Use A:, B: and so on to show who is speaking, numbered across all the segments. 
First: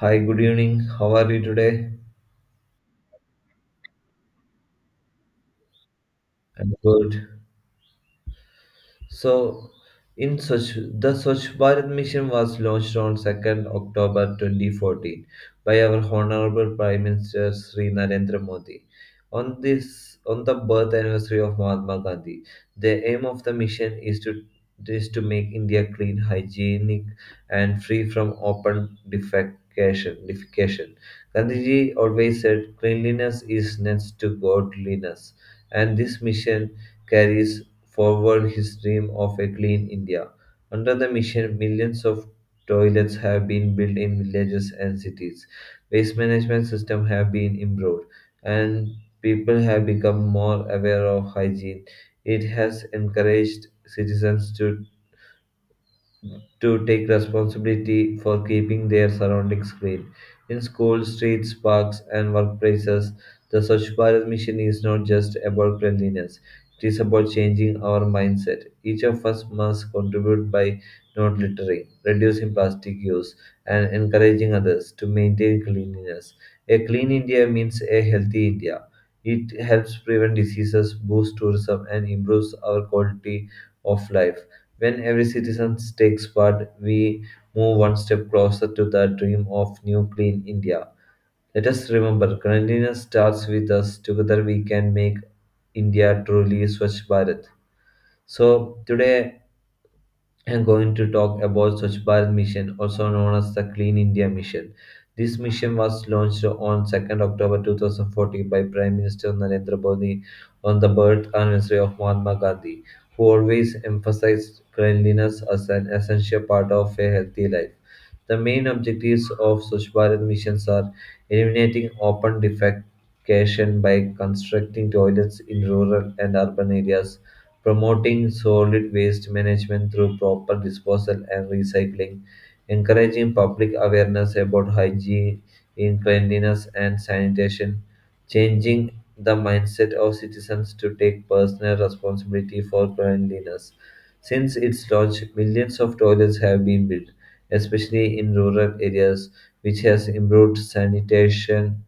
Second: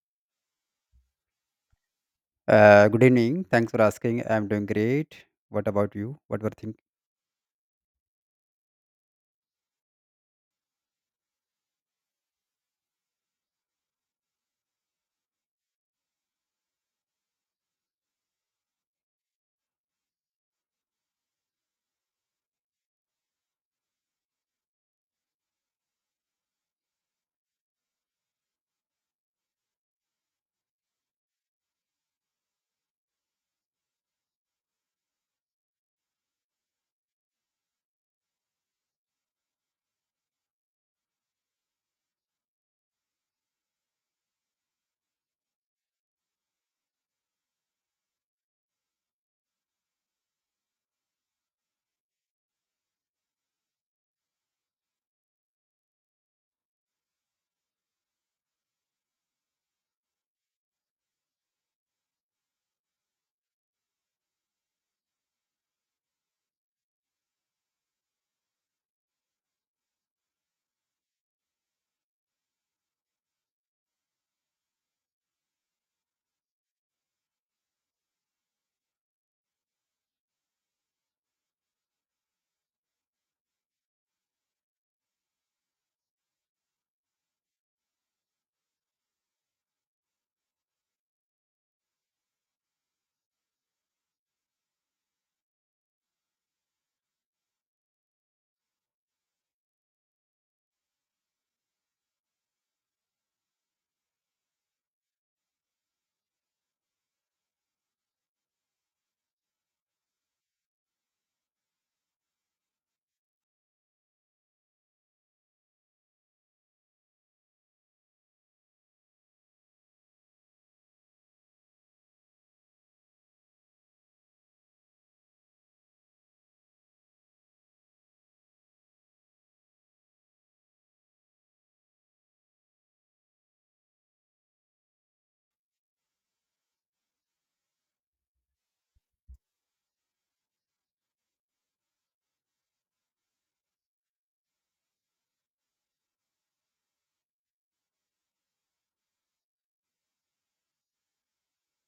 A: Hi, good evening. How are you today?
B: Good evening. Thanks for asking. I'm doing great. What about you? What were
A: I'm
B: think?
A: good. So, the Swachh Bharat mission was launched on 2nd October 2014 by our Honorable Prime Minister Sri Narendra Modi. On the birth anniversary of Mahatma Gandhi, the aim of the mission is to make India clean, hygienic, and free from open defecation. Gandhiji always said, "Cleanliness is next to godliness," and this mission carries forward his dream of a clean India. Under the mission, millions of toilets have been built in villages and cities. Waste management systems have been improved, and people have become more aware of hygiene. It has encouraged citizens to take responsibility for keeping their surroundings clean. In schools, streets, parks, and workplaces, the Swachh Bharat mission is not just about cleanliness, it is about changing our mindset. Each of us must contribute by not littering, reducing plastic use, and encouraging others to maintain cleanliness. A clean India means a healthy India. It helps prevent diseases, boost tourism, and improves our quality of life. When every citizen takes part, we move one step closer to the dream of New Clean India. Let us remember, cleanliness starts with us. Together we can make India truly Swachh Bharat. So today I'm going to talk about Swachh Bharat Mission, also known as the Clean India Mission. This mission was launched on 2nd October 2014 by Prime Minister Narendra Modi on the birth anniversary of Mahatma Gandhi, who always emphasized cleanliness as an essential part of a healthy life. The main objectives of Swachh Bharat missions are eliminating open defecation by constructing toilets in rural and urban areas, promoting solid waste management through proper disposal and recycling, encouraging public awareness about hygiene, cleanliness, and sanitation, changing the mindset of citizens to take personal responsibility for cleanliness. Since its launch, millions of toilets have been built, especially in rural areas, which has improved sanitation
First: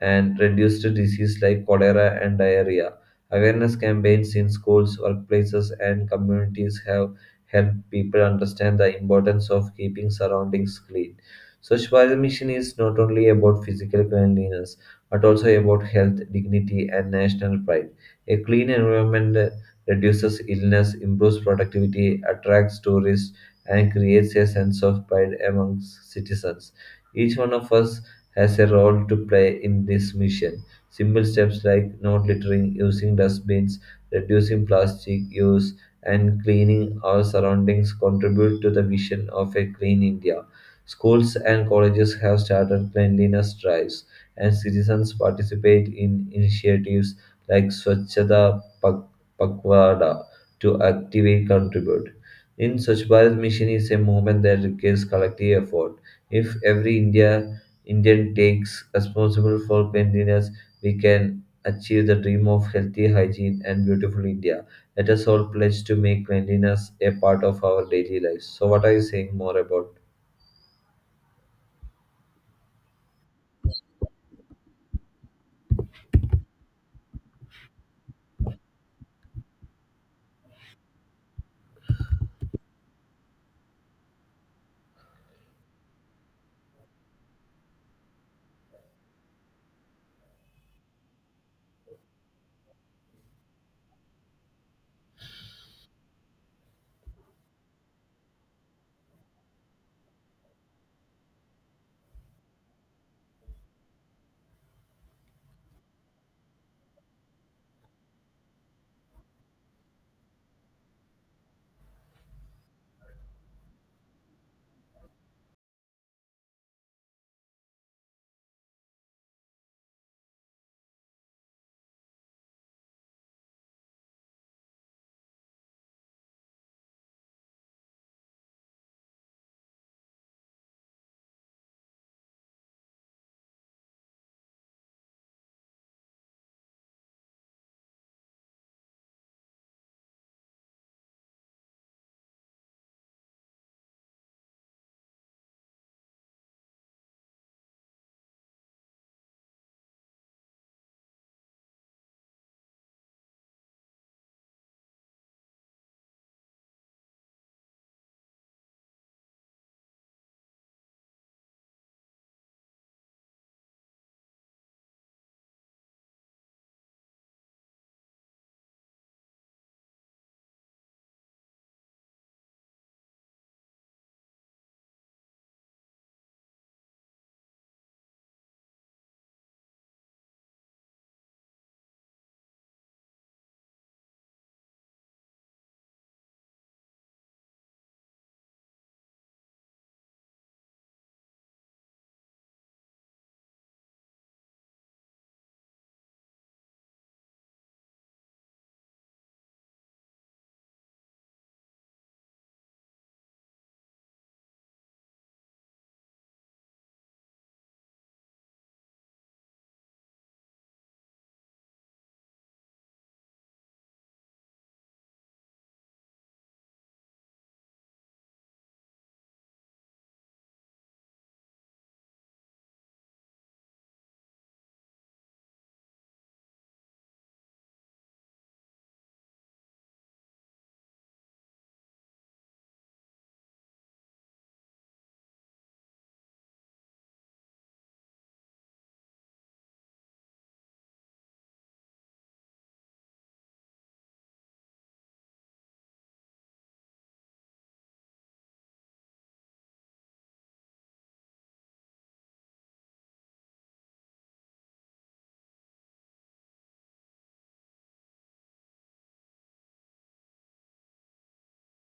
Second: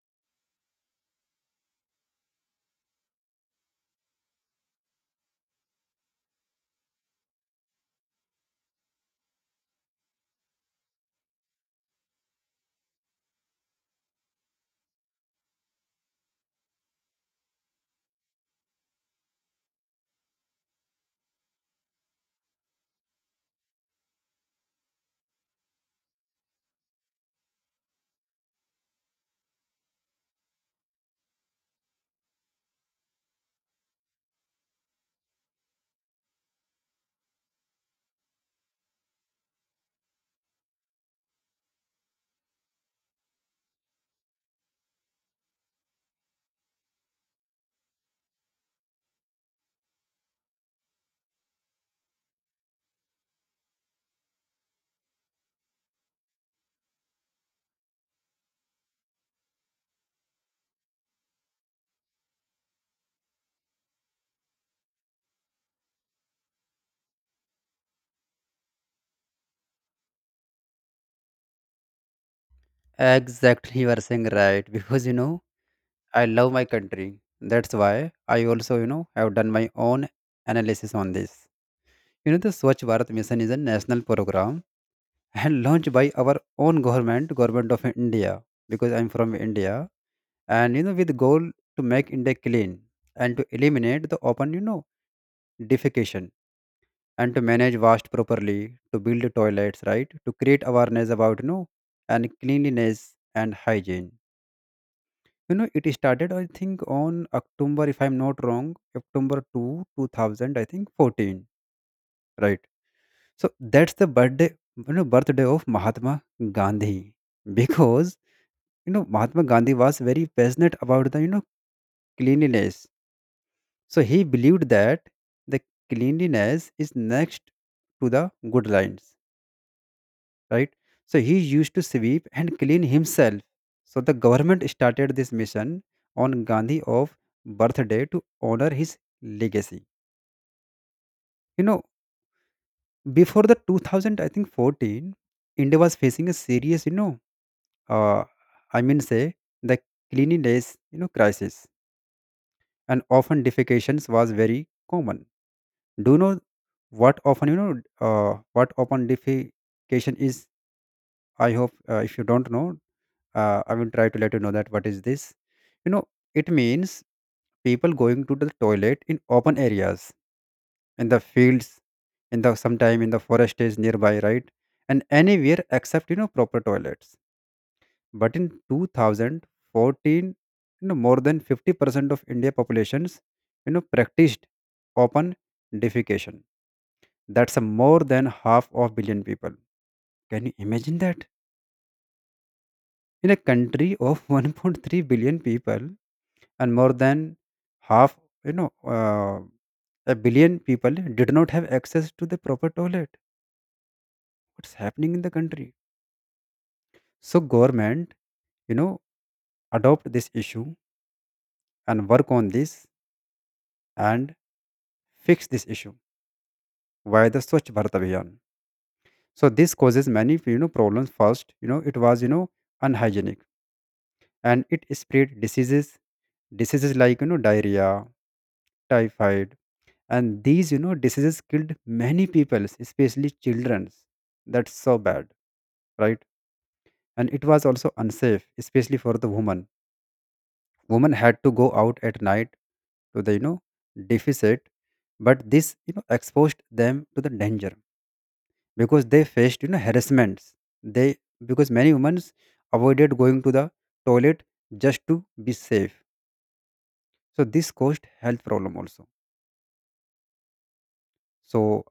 A: and reduced diseases like cholera and diarrhea. Awareness campaigns in schools, workplaces, and communities have helped people understand the importance of keeping surroundings clean. Swachh Bharat Mission is not only about physical cleanliness but also about health, dignity, and national pride. A clean environment reduces illness, improves productivity, attracts tourists, and creates a sense of pride amongst citizens. Each one of us has a role to play in this mission. Simple steps like not littering, using dustbins, reducing plastic use, and cleaning our surroundings contribute to the vision of a clean India. Schools and colleges have started cleanliness drives, and citizens participate in initiatives like Pakwada to actively contribute. In Swachh Bharat Mission is a movement that requires collective effort. If every Indian takes responsible for cleanliness, we can achieve the dream of healthy hygiene and beautiful India. Let us all pledge to make cleanliness a part of our daily lives. So, what are you saying more about?
B: Exactly, you are saying right. Because I love my country. That's why I also, have done my own analysis on this. The Swachh Bharat Mission is a national program and launched by our own government of India. Because I'm from India, and, with the goal to make India clean and to eliminate the open, defecation, and to manage waste properly, to build toilets, right? To create awareness about, and cleanliness and hygiene. It started, I think, on October, if I'm not wrong, October 2, 2000, I think, 14, right? So that's the birthday of Mahatma Gandhi because, Mahatma Gandhi was very passionate about cleanliness. So he believed that the cleanliness is next to the good lines, right? So he used to sweep and clean himself. So the government started this mission on Gandhi of birthday to honor his legacy. You know, Before the 2000, I think 14, India was facing a serious, uh, I mean, say, the cleanliness, crisis, and often defecations was very common. Do you know what often defecation is? I hope, if you don't know, I will try to let you know that what is this. you know it means people going to the toilet in open areas, in the fields, in the sometime in the forest is nearby, right? And anywhere except, proper toilets. But in 2014, more than 50% of india populations, practiced open defecation. That's a more than half of billion people. Can you imagine that in a country of 1.3 billion people? And more than half, you know uh, a billion people did not have access to the proper toilet. What's happening in the country? So government, you know adopt this issue and work on this, and fix this issue via the Swachh Bharat Abhiyan. So this causes many, problems. First, it was, unhygienic, and it spread diseases like, diarrhea, typhoid. And these, diseases killed many people, especially children. That's so bad, right? And it was also unsafe, especially for the woman. Woman had to go out at night to the, deficit. But this, exposed them to the danger, because they faced, harassments. They, because many women avoided going to the toilet just to be safe. So this caused health problem also. So,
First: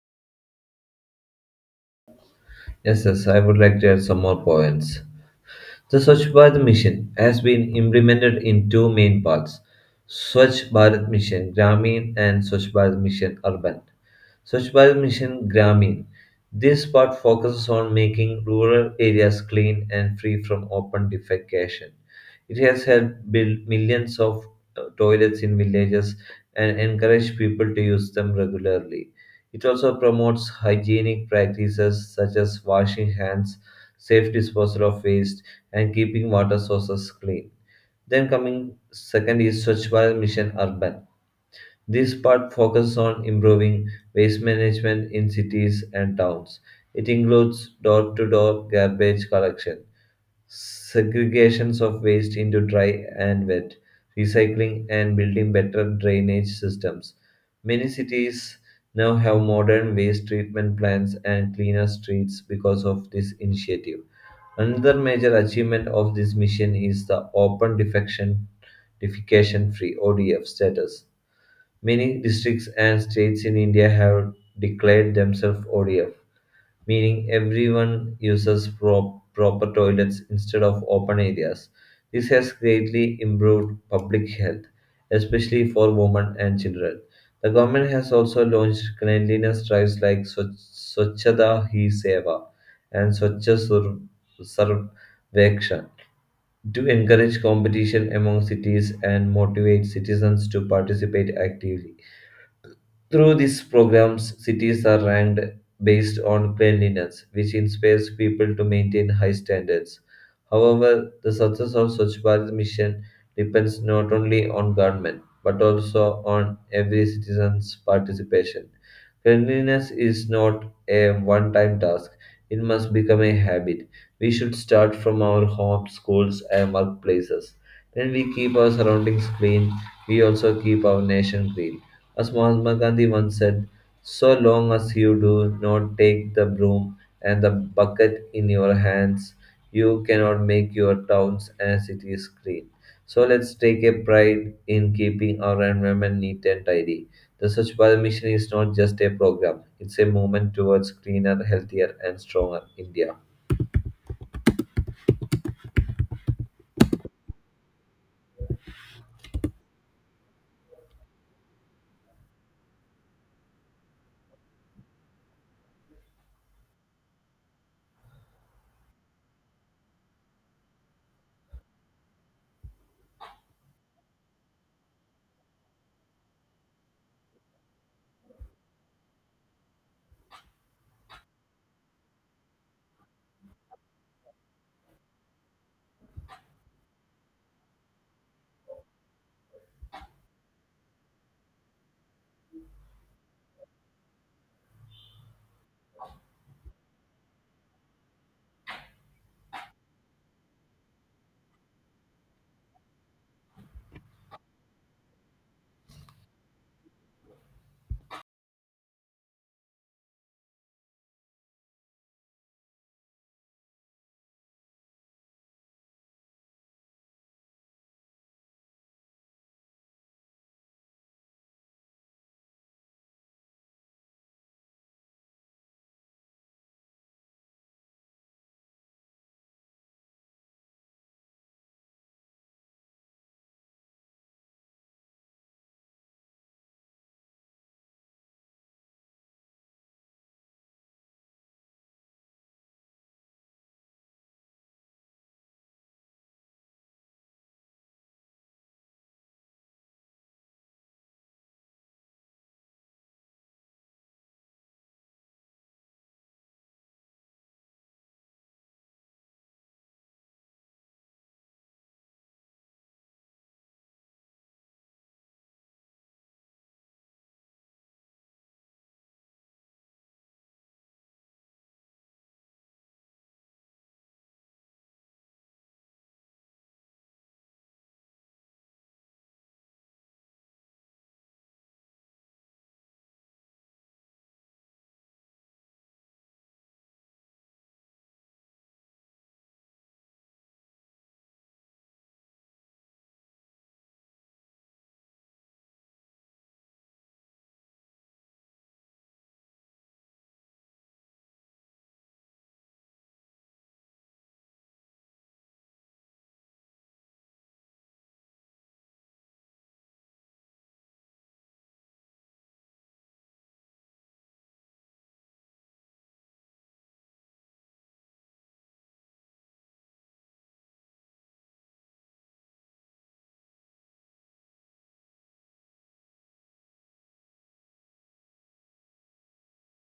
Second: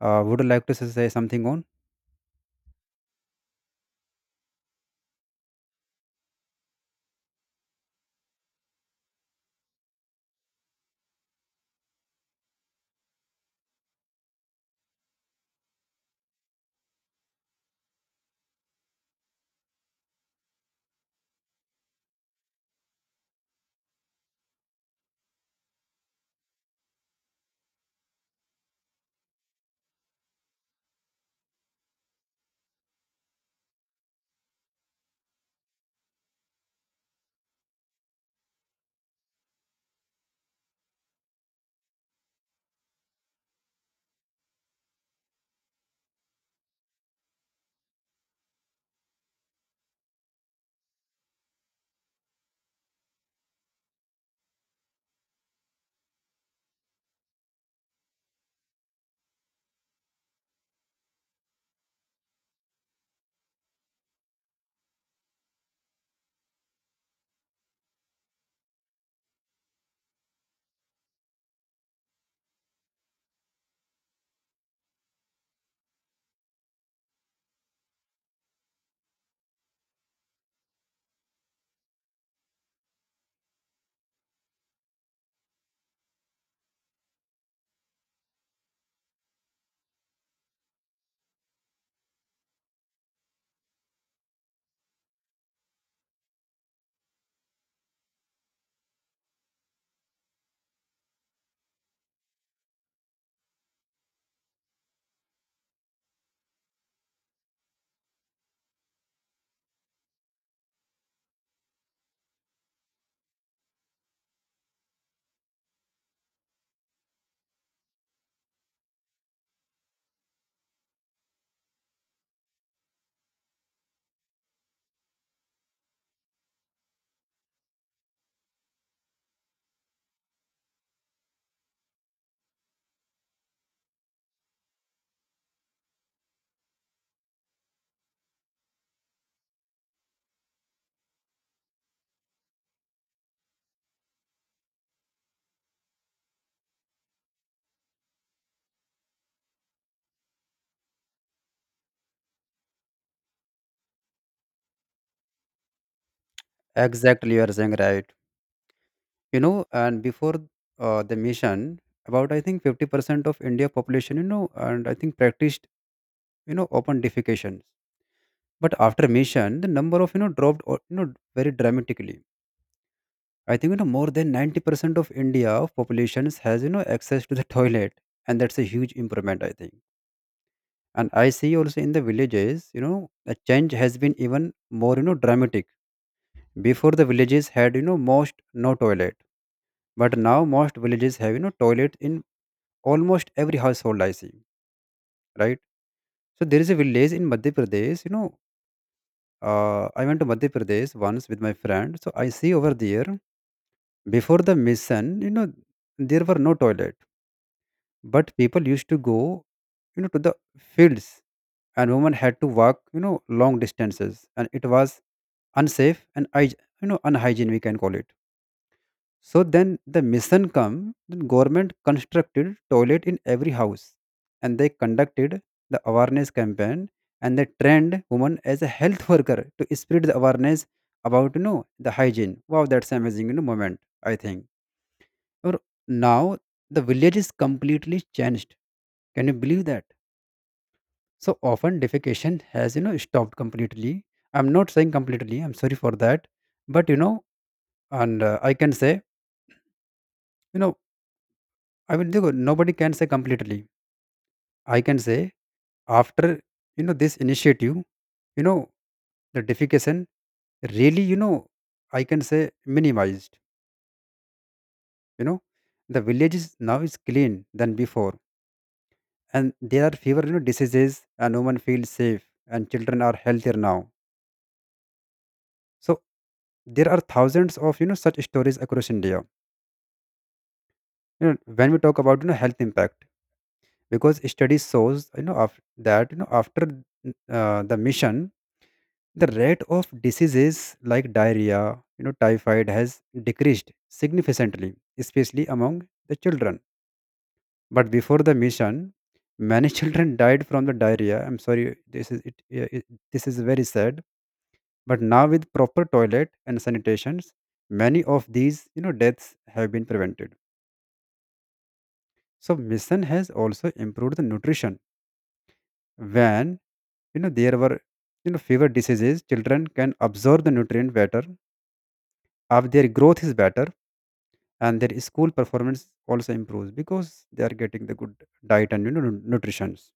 B: would you like to say something on?
A: Yes, yes, I would like to add some more points. The Swachh Bharat Mission has been implemented in two main parts: Swachh Bharat Mission Gramin and Swachh Bharat Mission Urban. Swachh Bharat Mission Gramin. This part focuses on making rural areas clean and free from open defecation. It has helped build millions of toilets in villages and encouraged people to use them regularly. It also promotes hygienic practices such as washing hands, safe disposal of waste, and keeping water sources clean. Then coming second is Swachh Bharat Mission Urban. This part focuses on improving waste management in cities and towns. It includes door-to-door garbage collection, segregations of waste into dry and wet, recycling, and building better drainage systems. Many cities now have modern waste treatment plants and cleaner streets because of this initiative. Another major achievement of this mission is the open defection defecation free ODF status. Many districts and states in India have declared themselves ODF, meaning everyone uses proper toilets instead of open areas. This has greatly improved public health, especially for women and children. The government has also launched cleanliness drives like Swachhata Hi Seva and Sarvekshan to encourage competition among cities and motivate citizens to participate actively. Through these programs, cities are ranked based on cleanliness, which inspires people to maintain high standards. However, the success of Swachh Bharat mission depends not only on government but also on every citizen's participation. Cleanliness is not a one time task, it must become a habit. We should start from our homes, schools, and workplaces. When we keep our surroundings clean, we also keep our nation clean. As Mahatma Gandhi once said, "so long as you do not take the broom and the bucket in your hands, you cannot make your towns and cities green." So let's take a pride in keeping our environment neat and tidy. The Swachh Bharat Mission is not just a program, it's a movement towards cleaner, healthier, and stronger India.
B: Exactly, you are saying right. And before, the mission, about I think 50% of india population, and I think practiced, open defecation. But after mission, the number of, dropped or, very dramatically. I think, more than 90% of india of populations has, access to the toilet. And that's a huge improvement, I think. And I see also in the villages, the change has been even more, dramatic. Before, the villages had, most no toilet. But now most villages have, toilet in almost every household I see, right? So there is a village in Madhya Pradesh. I went to Madhya Pradesh once with my friend. So I see over there, before the mission, there were no toilet. But people used to go, to the fields, and women had to walk, long distances. And it was unsafe, and, unhygiene, we can call it. So then the mission come. The government constructed toilet in every house, and they conducted the awareness campaign, and they trained women as a health worker to spread the awareness about, the hygiene. Wow, that's amazing, moment, I think. Or now the village is completely changed. Can you believe that? So often defecation has, stopped completely. I'm not saying completely. I'm sorry for that, but, you know, and I can say, you know I mean, देखो, nobody can say completely. I can say, after, this initiative, you know the defecation really, I can say minimized. You know the village is now is clean than before, and there are fewer, diseases, and women feel safe, and children are healthier now. So there are thousands of, such stories across India. When we talk about, health impact, because study shows, of that, after, the mission, the rate of diseases like diarrhea, typhoid has decreased significantly, especially among the children. But before the mission, many children died from the diarrhea. I'm sorry, this is it, yeah, this is very sad. But now with proper toilet and sanitations, many of these, deaths have been prevented. So mission has also improved the nutrition. When, there were, fever diseases, children can absorb the nutrient better. If their growth is better, and their school performance also improves because they are getting the good diet and, nutritions.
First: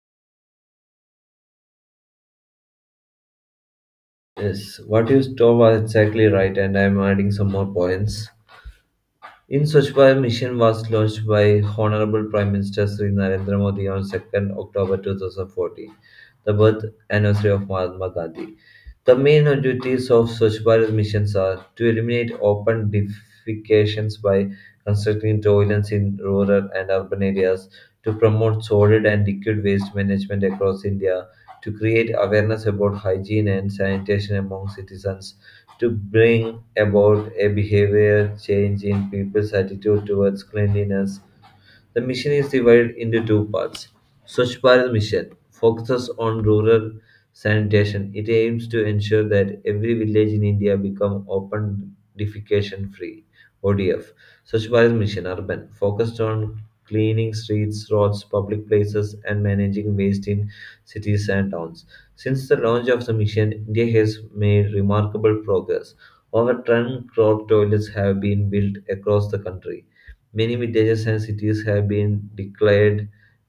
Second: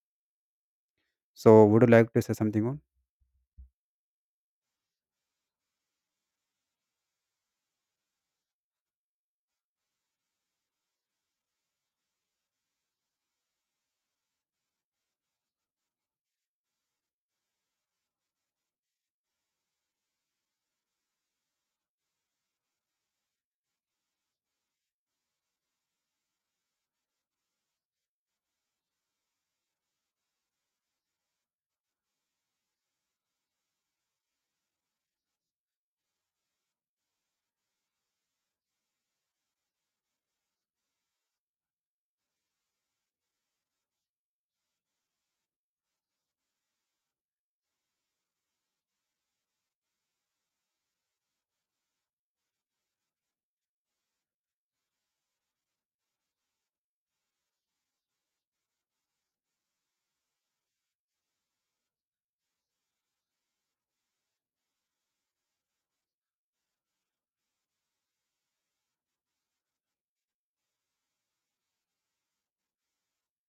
B: So would you like to say something on?
A: Yes, what you told was exactly right, and I'm adding some more points. In Swachh mission was launched by Honorable Prime Minister Sri Narendra Modi on 2nd October 2014, the birth anniversary of Mahatma Gandhi. The main objectives of Swachh Bharat missions are to eliminate open defecations by constructing toilets in rural and urban areas, to promote solid and liquid waste management across India, to create awareness about hygiene and sanitation among citizens, to bring about a behavior change in people's attitude towards cleanliness. The mission is divided into two parts. Swachh Bharat Mission focuses on rural sanitation. It aims to ensure that every village in India become open defecation free (ODF). Swachh Bharat Mission Urban focused on cleaning streets, roads, public places, and managing waste in cities and towns. Since the launch of the mission, India has made remarkable progress. Over 10 crore toilets have been built across the country. Many villages cities have been declared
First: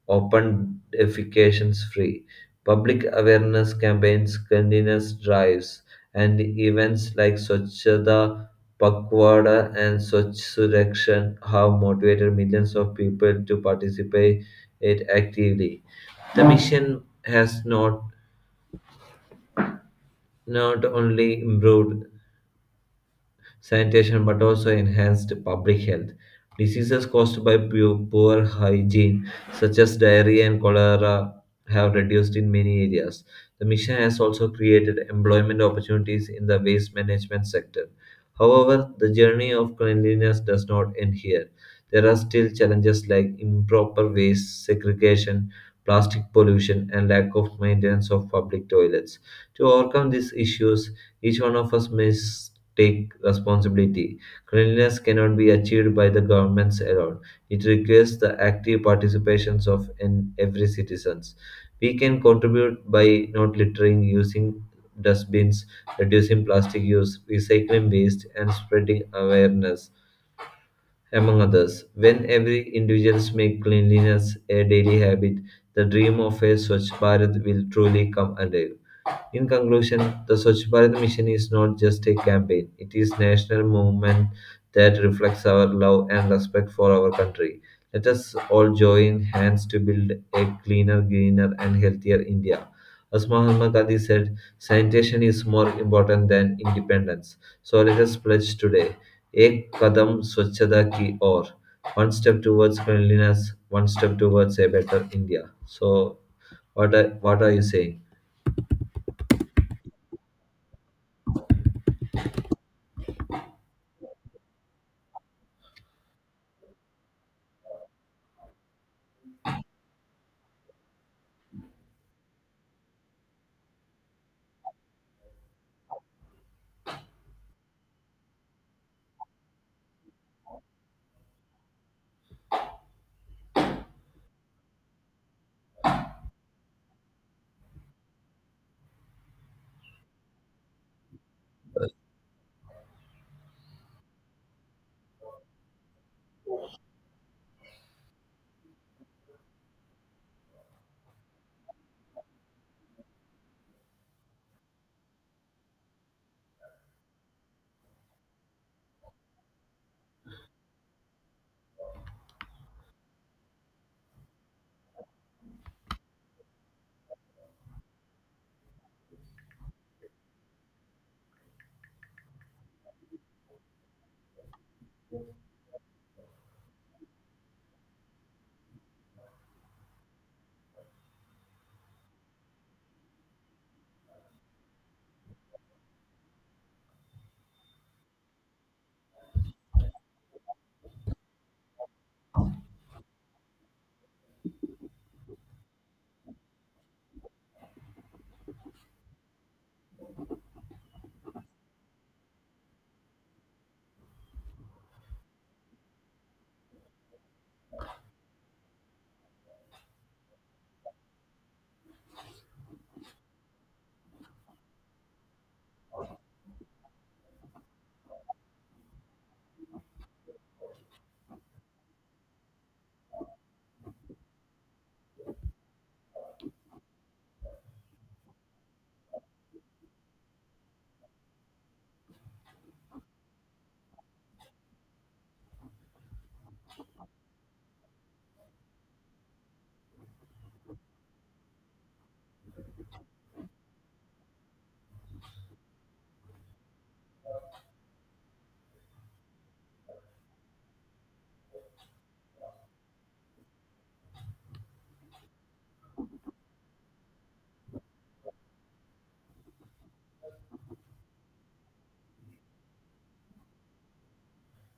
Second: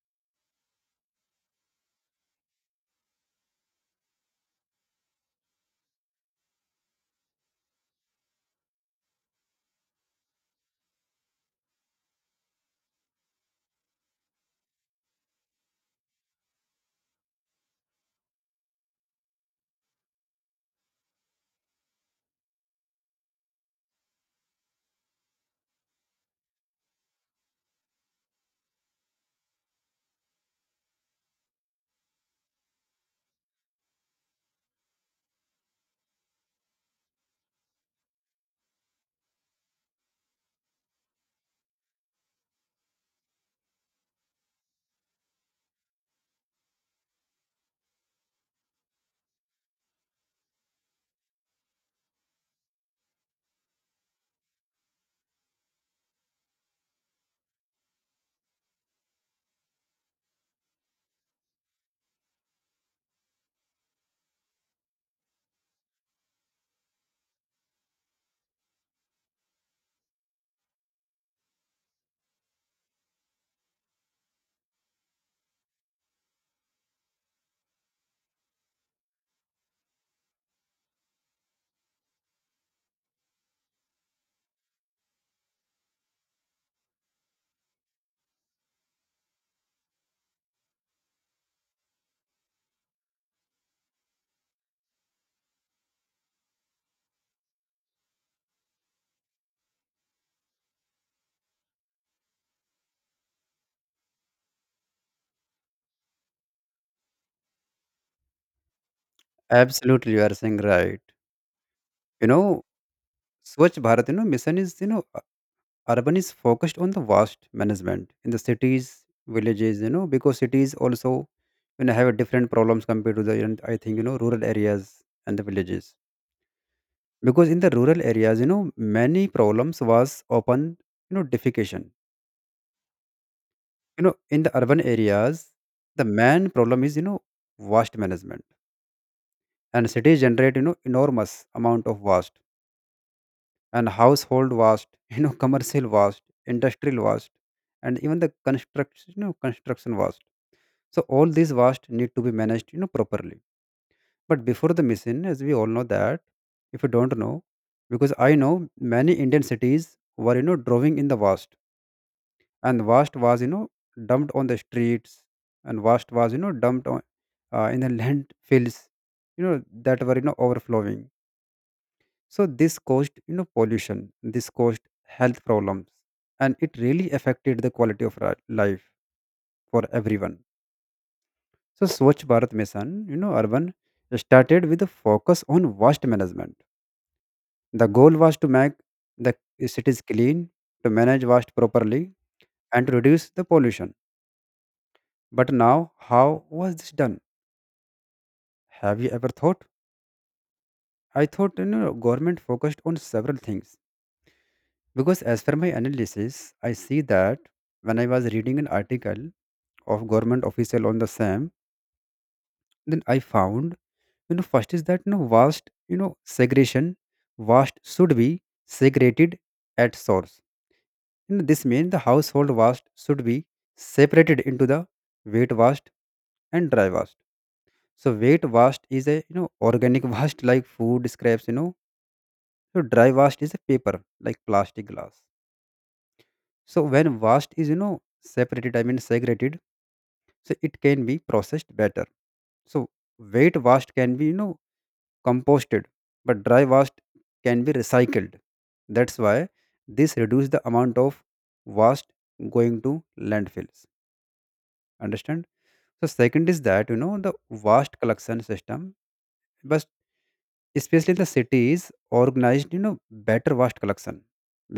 A: open defecations free. Public awareness campaigns, cleanliness drives, and events like Swachhata Pakwada and Swachh Surakshan have motivated millions of people to participate it actively. The mission has not only improved sanitation but also enhanced public health. Diseases caused by poor hygiene, such as diarrhea and cholera, have reduced in many areas. The mission has also created employment opportunities in the waste management sector. However, the journey of cleanliness does not end here. There are still challenges like improper waste segregation, plastic pollution, and lack of maintenance of public toilets. To overcome these issues, each one of us must take responsibility. Cleanliness cannot be achieved by the governments alone. It requires the active participations of every citizens. We can contribute by not littering, using dustbins, reducing plastic use, recycling waste, and spreading awareness among others. When every individuals make cleanliness a daily habit, the dream of a Swachh Bharat will truly come alive. In conclusion, the Swachh Bharat mission is not just a campaign, it is a national movement that reflects our love and respect for our country. Let us all join hands to build a cleaner, greener, and healthier India. As Mahatma Gandhi said, "sanitation is more important than independence." So let us pledge today. Ek kadam swachhada ki or. One step towards cleanliness, one step towards a better India. So, what are you saying?
B: Absolutely, you are saying right. you know Swachh Bharat, mission is, urban is focused on the waste management in the cities, villages, because cities also, have a different problems compared to I think rural areas and the villages. Because in the rural areas, many problems was often, defecation. In the urban areas, the main problem is, waste management. And cities generate, enormous amount of waste and household waste, commercial waste, industrial waste, and even the construction waste. So all these waste need to be managed, properly. But before the mission, as we all know that, if you don't know, because I know many Indian cities were, drawing in the waste, and waste was, dumped on the streets, and waste was, dumped on, in the landfills, you know that were, overflowing. So this caused, pollution. This caused health problems, and it really affected the quality of life for everyone. So Swachh Bharat mission, urban, started with a focus on waste management. The goal was to make the cities clean, to manage waste properly, and to reduce the pollution. But now, how was this done? Have you ever thought? I thought, government focused on several things, because as per my analysis, I see that when I was reading an article of government official on the same, then I found, first is that, vast, segregation. Vast should be segregated at source. This means the household vast should be separated into the wet vast and dry vast. So wet vast is a, organic vast like food scraps. So dry waste is a paper like plastic glass. So when waste is, separated, I mean, segregated, so it can be processed better. So wet waste can be, composted, but dry waste can be recycled. That's why this reduce the amount of waste going to landfills. Understand? So second is that, the waste collection system, especially the cities organized, better vast collection,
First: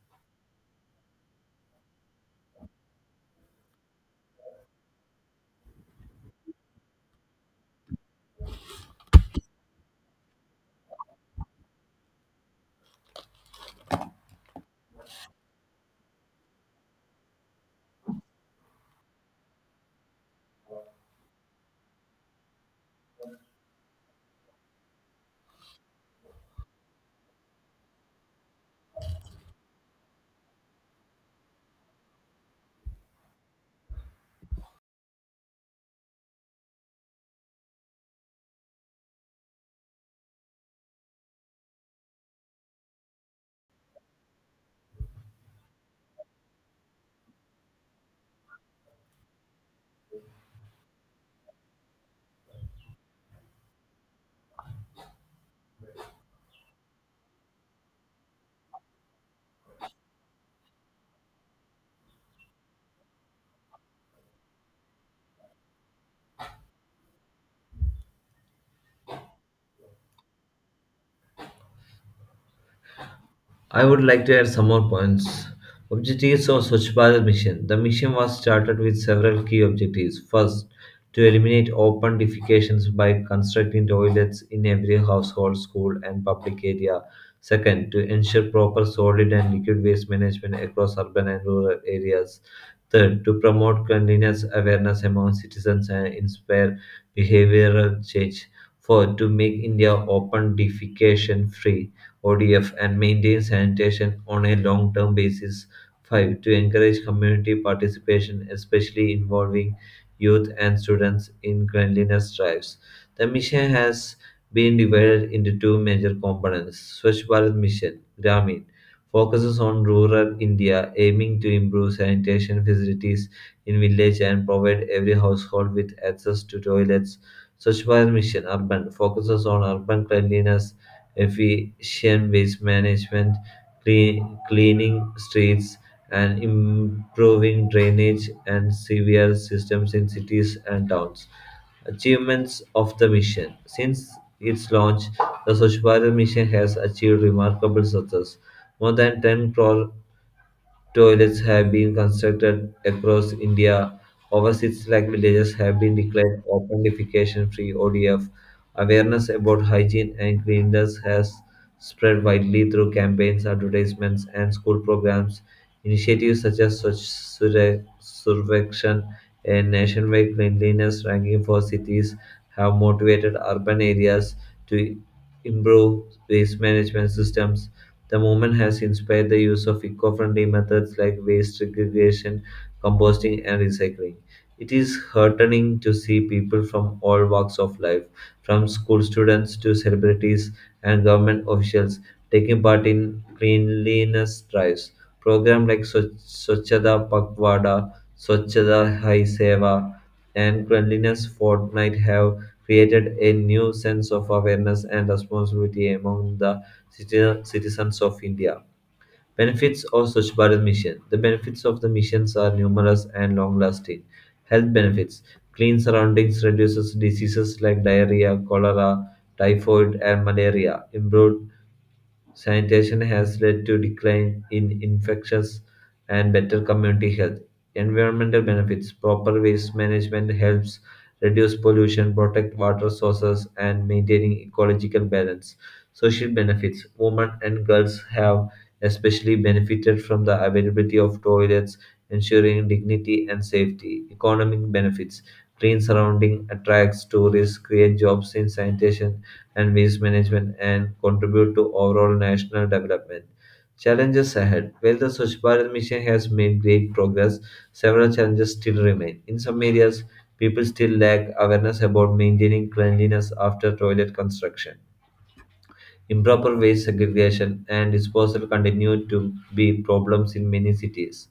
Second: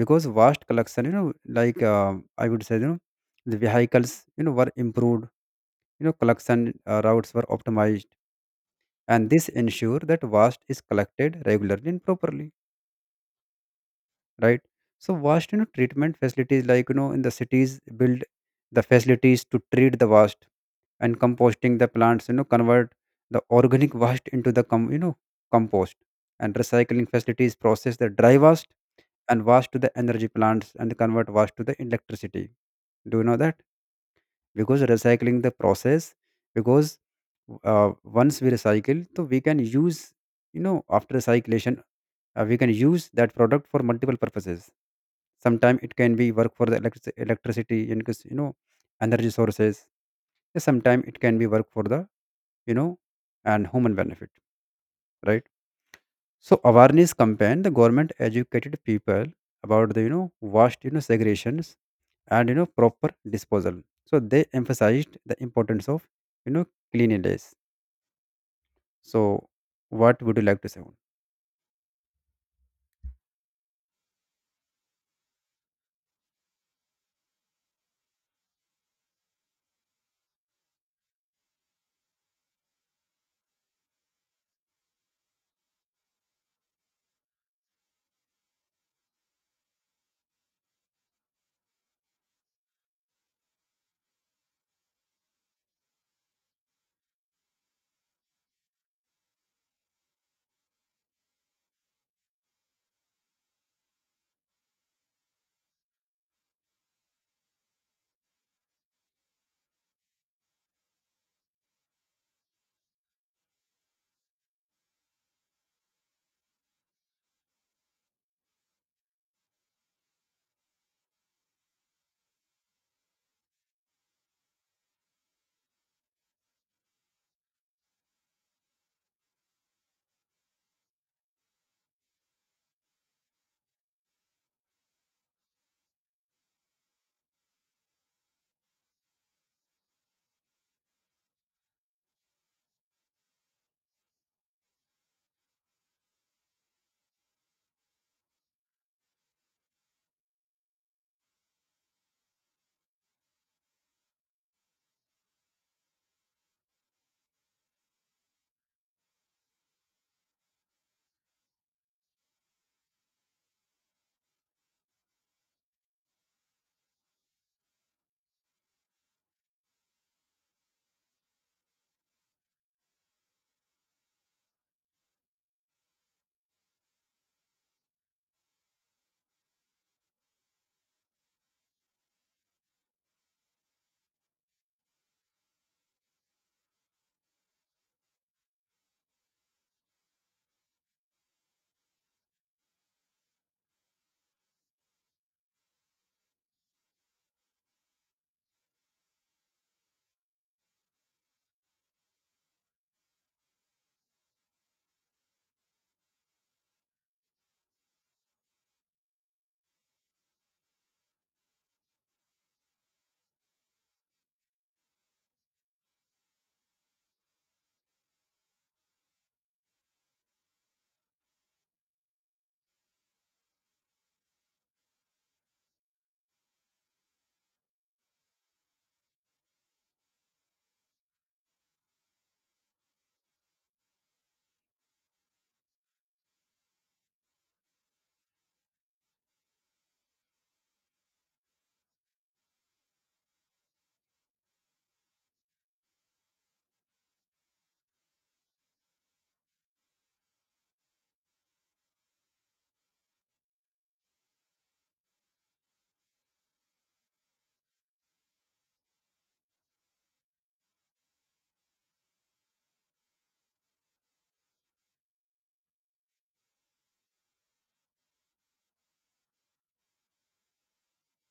B: because vast collection, like, I would say, the vehicles, were improved. Collection, routes were optimized, and this ensure that vast is collected regularly and properly, right? So vast, treatment facilities like, in the cities, build the facilities to treat the waste. And composting the plants, convert the organic waste into the compost. And recycling facilities process the dry waste, and waste to the energy plants and convert waste to the electricity. Do you know that? Because recycling the process, because, once we recycle, so we can use, after recycling, we can use that product for multiple purposes. Sometimes it can be work for the electricity and cause, energy sources. Sometimes it can be work for the, you know and human benefit, right? So awareness campaign, the government educated people about the, waste, segregations and, proper disposal. So they emphasized the importance of, you know cleanliness. So what would you like to say?
A: I would like to add some more points. Objectives of Swachh Bharat Mission. The mission was started with several key objectives. First, to eliminate open defecations by constructing toilets in every household, school, and public area. Second, to ensure proper solid and liquid waste management across urban and rural areas. Third, to promote cleanliness awareness among citizens and inspire behavioral change. Fourth, to make India open defecation free, ODF, and maintain sanitation on a long term basis. 5. To encourage community participation, especially involving youth and students in cleanliness drives. The mission has been divided into two major components. Swachh Bharat Mission Gramin focuses on rural India, aiming to improve sanitation facilities in village and provide every household with access to toilets. Swachh Bharat Mission Urban focuses on urban cleanliness, efficient waste management, cleaning streets, and improving drainage and sewer systems in cities and towns. Achievements of the mission. Since its launch, the Swachh Bharat mission has achieved remarkable success. More than 10 crore toilets have been constructed across India. Over 6 lakh villages have been declared open defecation free, ODF. Awareness about hygiene and cleanliness has spread widely through campaigns, advertisements, and school programs. Initiatives such as Swachh Survekshan and nationwide cleanliness ranking for cities have motivated urban areas to improve waste management systems. The movement has inspired the use of eco friendly methods like waste segregation, composting, and recycling. It is heartening to see people from all walks of life, from school students to celebrities and government officials, taking part in cleanliness drives. Programs like Swachhata Pakvada, Swachhata Hai Seva, and Cleanliness Fortnight have created a new sense of awareness and responsibility among the citizens of India. Benefits of Swachh Bharat Mission. The benefits of the missions are numerous and long lasting. Health benefits: clean surroundings reduces diseases like diarrhea, cholera, typhoid, and malaria. Improved sanitation has led to decline in infections and better community health. Environmental benefits: proper waste management helps reduce pollution, protect water sources, and maintaining ecological balance. Social benefits: women and girls have especially benefited from the availability of toilets, ensuring dignity and safety. Economic benefits: clean surrounding attracts tourists, create jobs in sanitation and waste management, and contribute to overall national development. Challenges ahead. While the Swachh Bharat mission has made great progress, several challenges still remain. In some areas, people still lack awareness about maintaining cleanliness after toilet construction. Improper waste segregation and disposal continue to be problems in many cities.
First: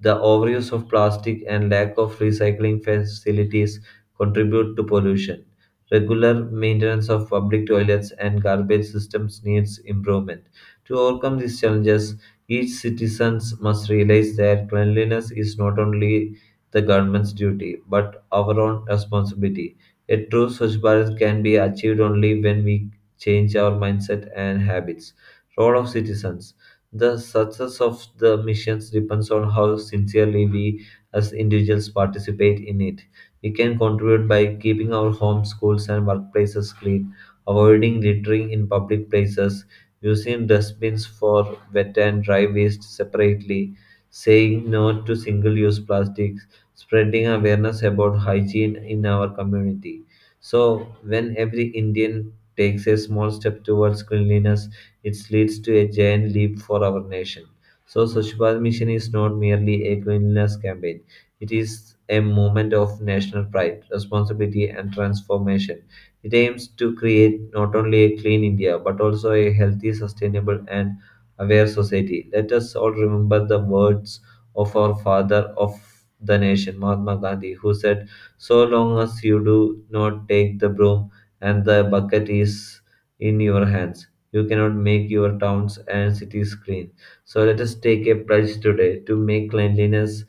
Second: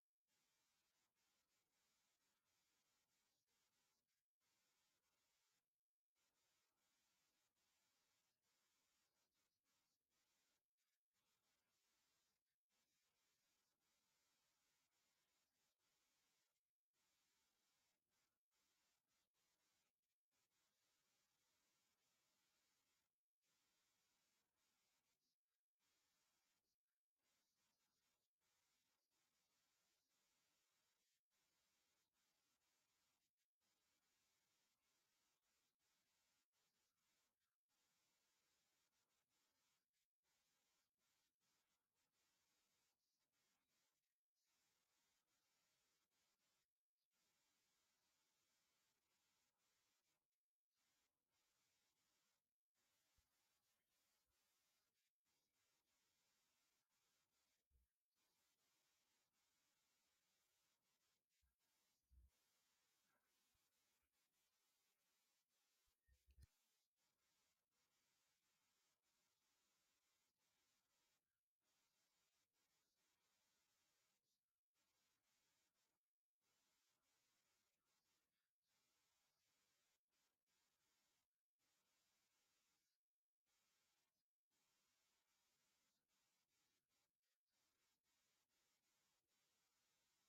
A: The overuse of plastic and lack of recycling facilities contribute to pollution. Regular maintenance of public toilets and garbage systems needs improvement. To overcome these challenges, each citizens must realize that cleanliness is not only the government's duty but our own responsibility. A true Swachh Bharat can be achieved only when we change our mindset and habits. Role of citizens. The success of the missions depends on how sincerely we as individuals participate in it. We can contribute by keeping our homes, schools, and workplaces clean, avoiding littering in public places, using dustbins for wet and dry waste separately, saying no to single use plastics, spreading awareness about hygiene in our community. So, when every Indian takes a small step towards cleanliness, it leads to a giant leap for our nation. So, Swachh Bharat Mission is not merely a cleanliness campaign, it is a movement of national pride, responsibility, and transformation. It aims to create not only a clean India but also a healthy, sustainable, and aware society. Let us all remember the words of our father of the nation, Mahatma Gandhi, who said, "So long as you do not take the broom and the bucket is in your hands, you cannot make your towns and cities clean." So let us take a pledge today to make cleanliness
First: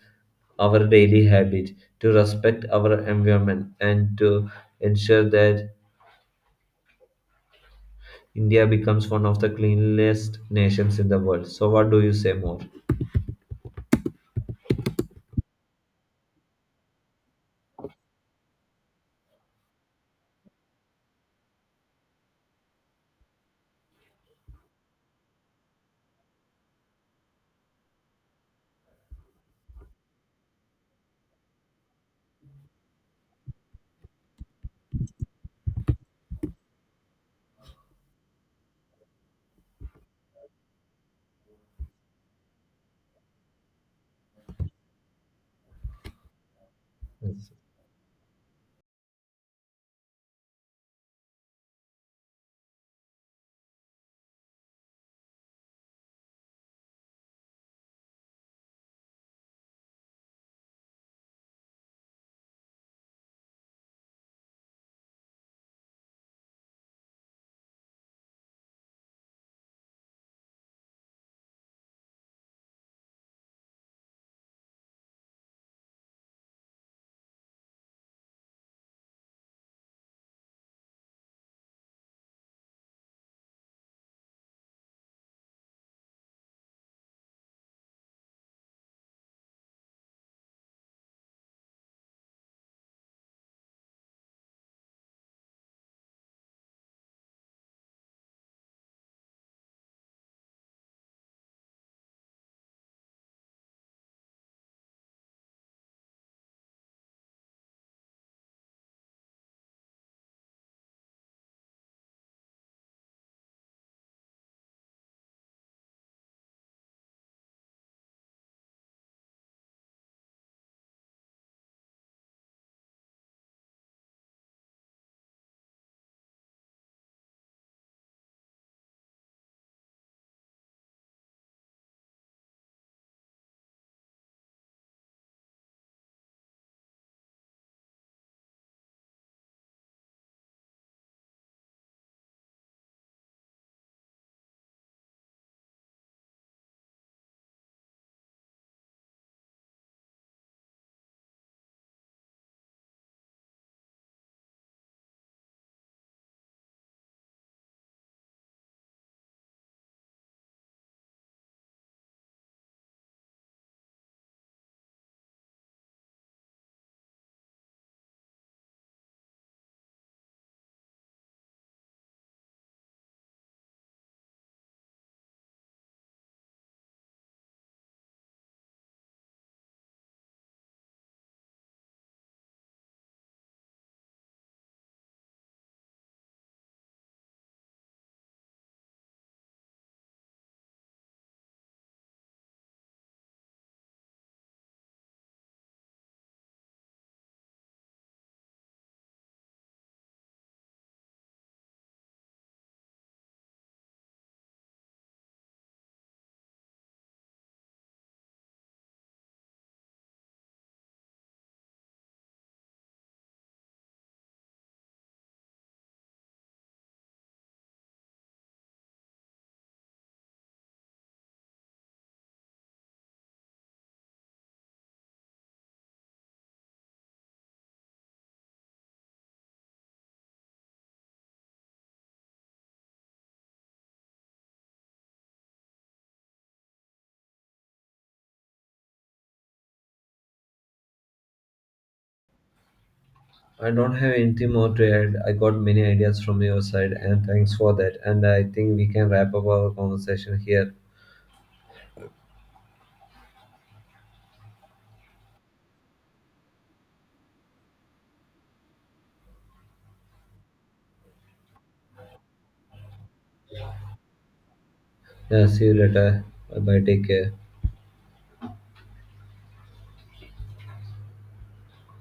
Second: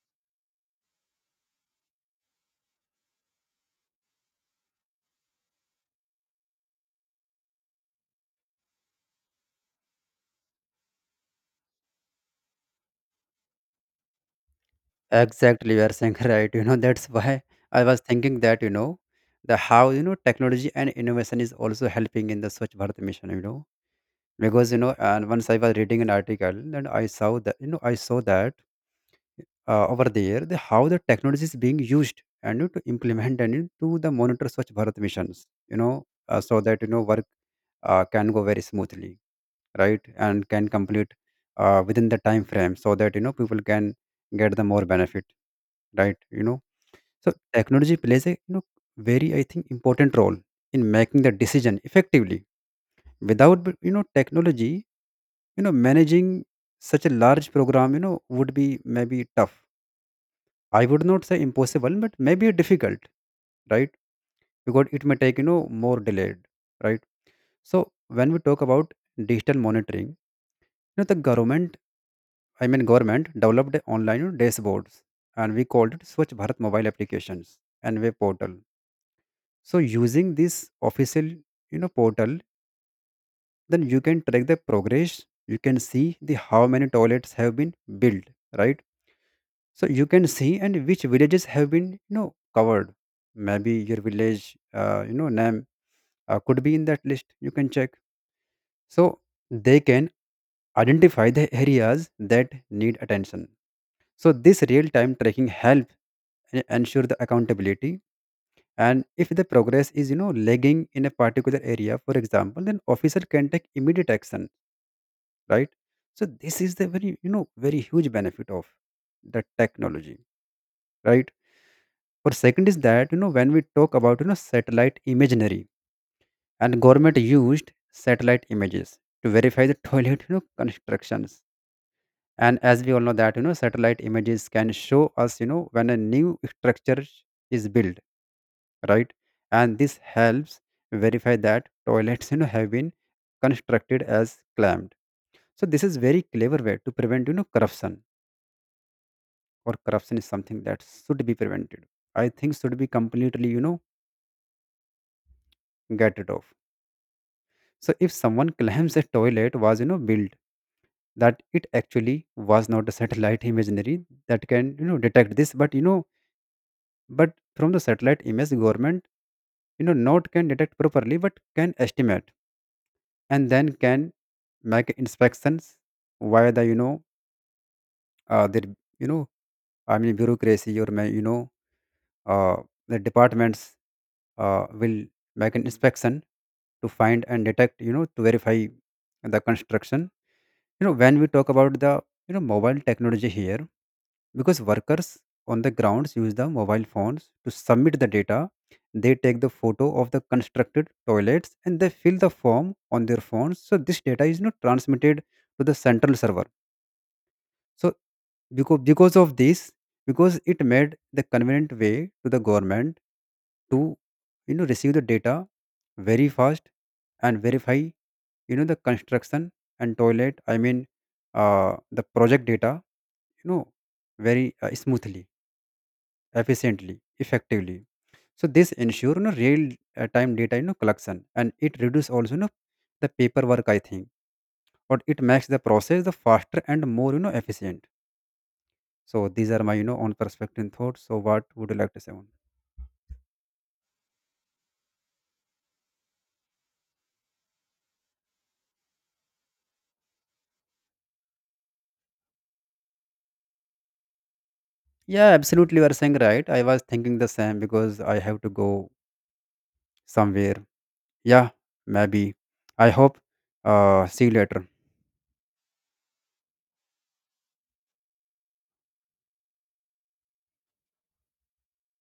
A: our daily habit, to respect our environment, and to ensure that India becomes one of the cleanest nations in the world. So, what do you say more?
B: Exactly, you are saying right. That's why I was thinking that, the how, technology and innovation is also helping in the Swachh Bharat mission, because, you know, and once I was reading an article and I saw that over there, the how the technology is being used and to implement, and to the monitor Swachh Bharat missions, so that, work can go very smoothly, right? And can complete within the time frame, so that, people can get the more benefit, right? So
A: Yes.
B: technology plays a very, I think, important role in making the decision effectively. Without technology, managing such a large program would be maybe tough. I would not say impossible, but maybe difficult, right? Because it may take more delayed, right? So when we talk about digital monitoring, the government, I mean government developed online, dashboards, and we called it Swachh Bharat mobile applications and web portal. So using this official portal, then you can track the progress. You can see the how many toilets have been built, right? So you can see, and which villages have been covered. Maybe your village, name, could be in that list. You can check. So they can identify the areas that need attention. So this real time tracking help ensure the accountability. And if the progress is lagging in a particular area, for example, then officer can take immediate action, right? So this is the very, very huge benefit of the technology, right? Or second is that, when we talk about, satellite imaginary, and government used satellite images to verify the toilet constructions. And as we all know that, satellite images can show us, when a new structure is built, right? And this helps verify that toilets, have been constructed as claimed. So this is very clever way to prevent, corruption. Or corruption is something that should be prevented. I think should be completely, get rid of. So if someone claims a toilet was, built, that it actually was not, a satellite imagery that can, detect this. But but from the satellite image, government, not can detect properly, but can estimate, and then can make inspections via the their, you know I mean bureaucracy, or may, uh, the departments will make an inspection to find and detect, to verify the construction. When we talk about the mobile technology here, because workers on the grounds use the mobile phones to submit the data. They take the photo of the constructed toilets, and they fill the form on their phones. So this data is not transmitted to the central server. So because of this, because it made the convenient way to the government to receive the data very fast, and verify, the construction and toilet, I mean, the project data, you know very smoothly, efficiently, effectively. So this ensure, real time data, collection. And it reduce also, the paperwork, I think. Or it makes the process the faster and more, efficient. So these are my, own perspective and thoughts. So what would you like to say on?
A: I don't have anything more to add. I got many ideas from your side, and thanks for that. And I think we can wrap up our conversation here.
B: Yeah, absolutely. You are saying right. I was thinking the same, because I have to go somewhere. Yeah, maybe. I hope. See you later.
A: Yeah, see you later. Bye bye. Take care.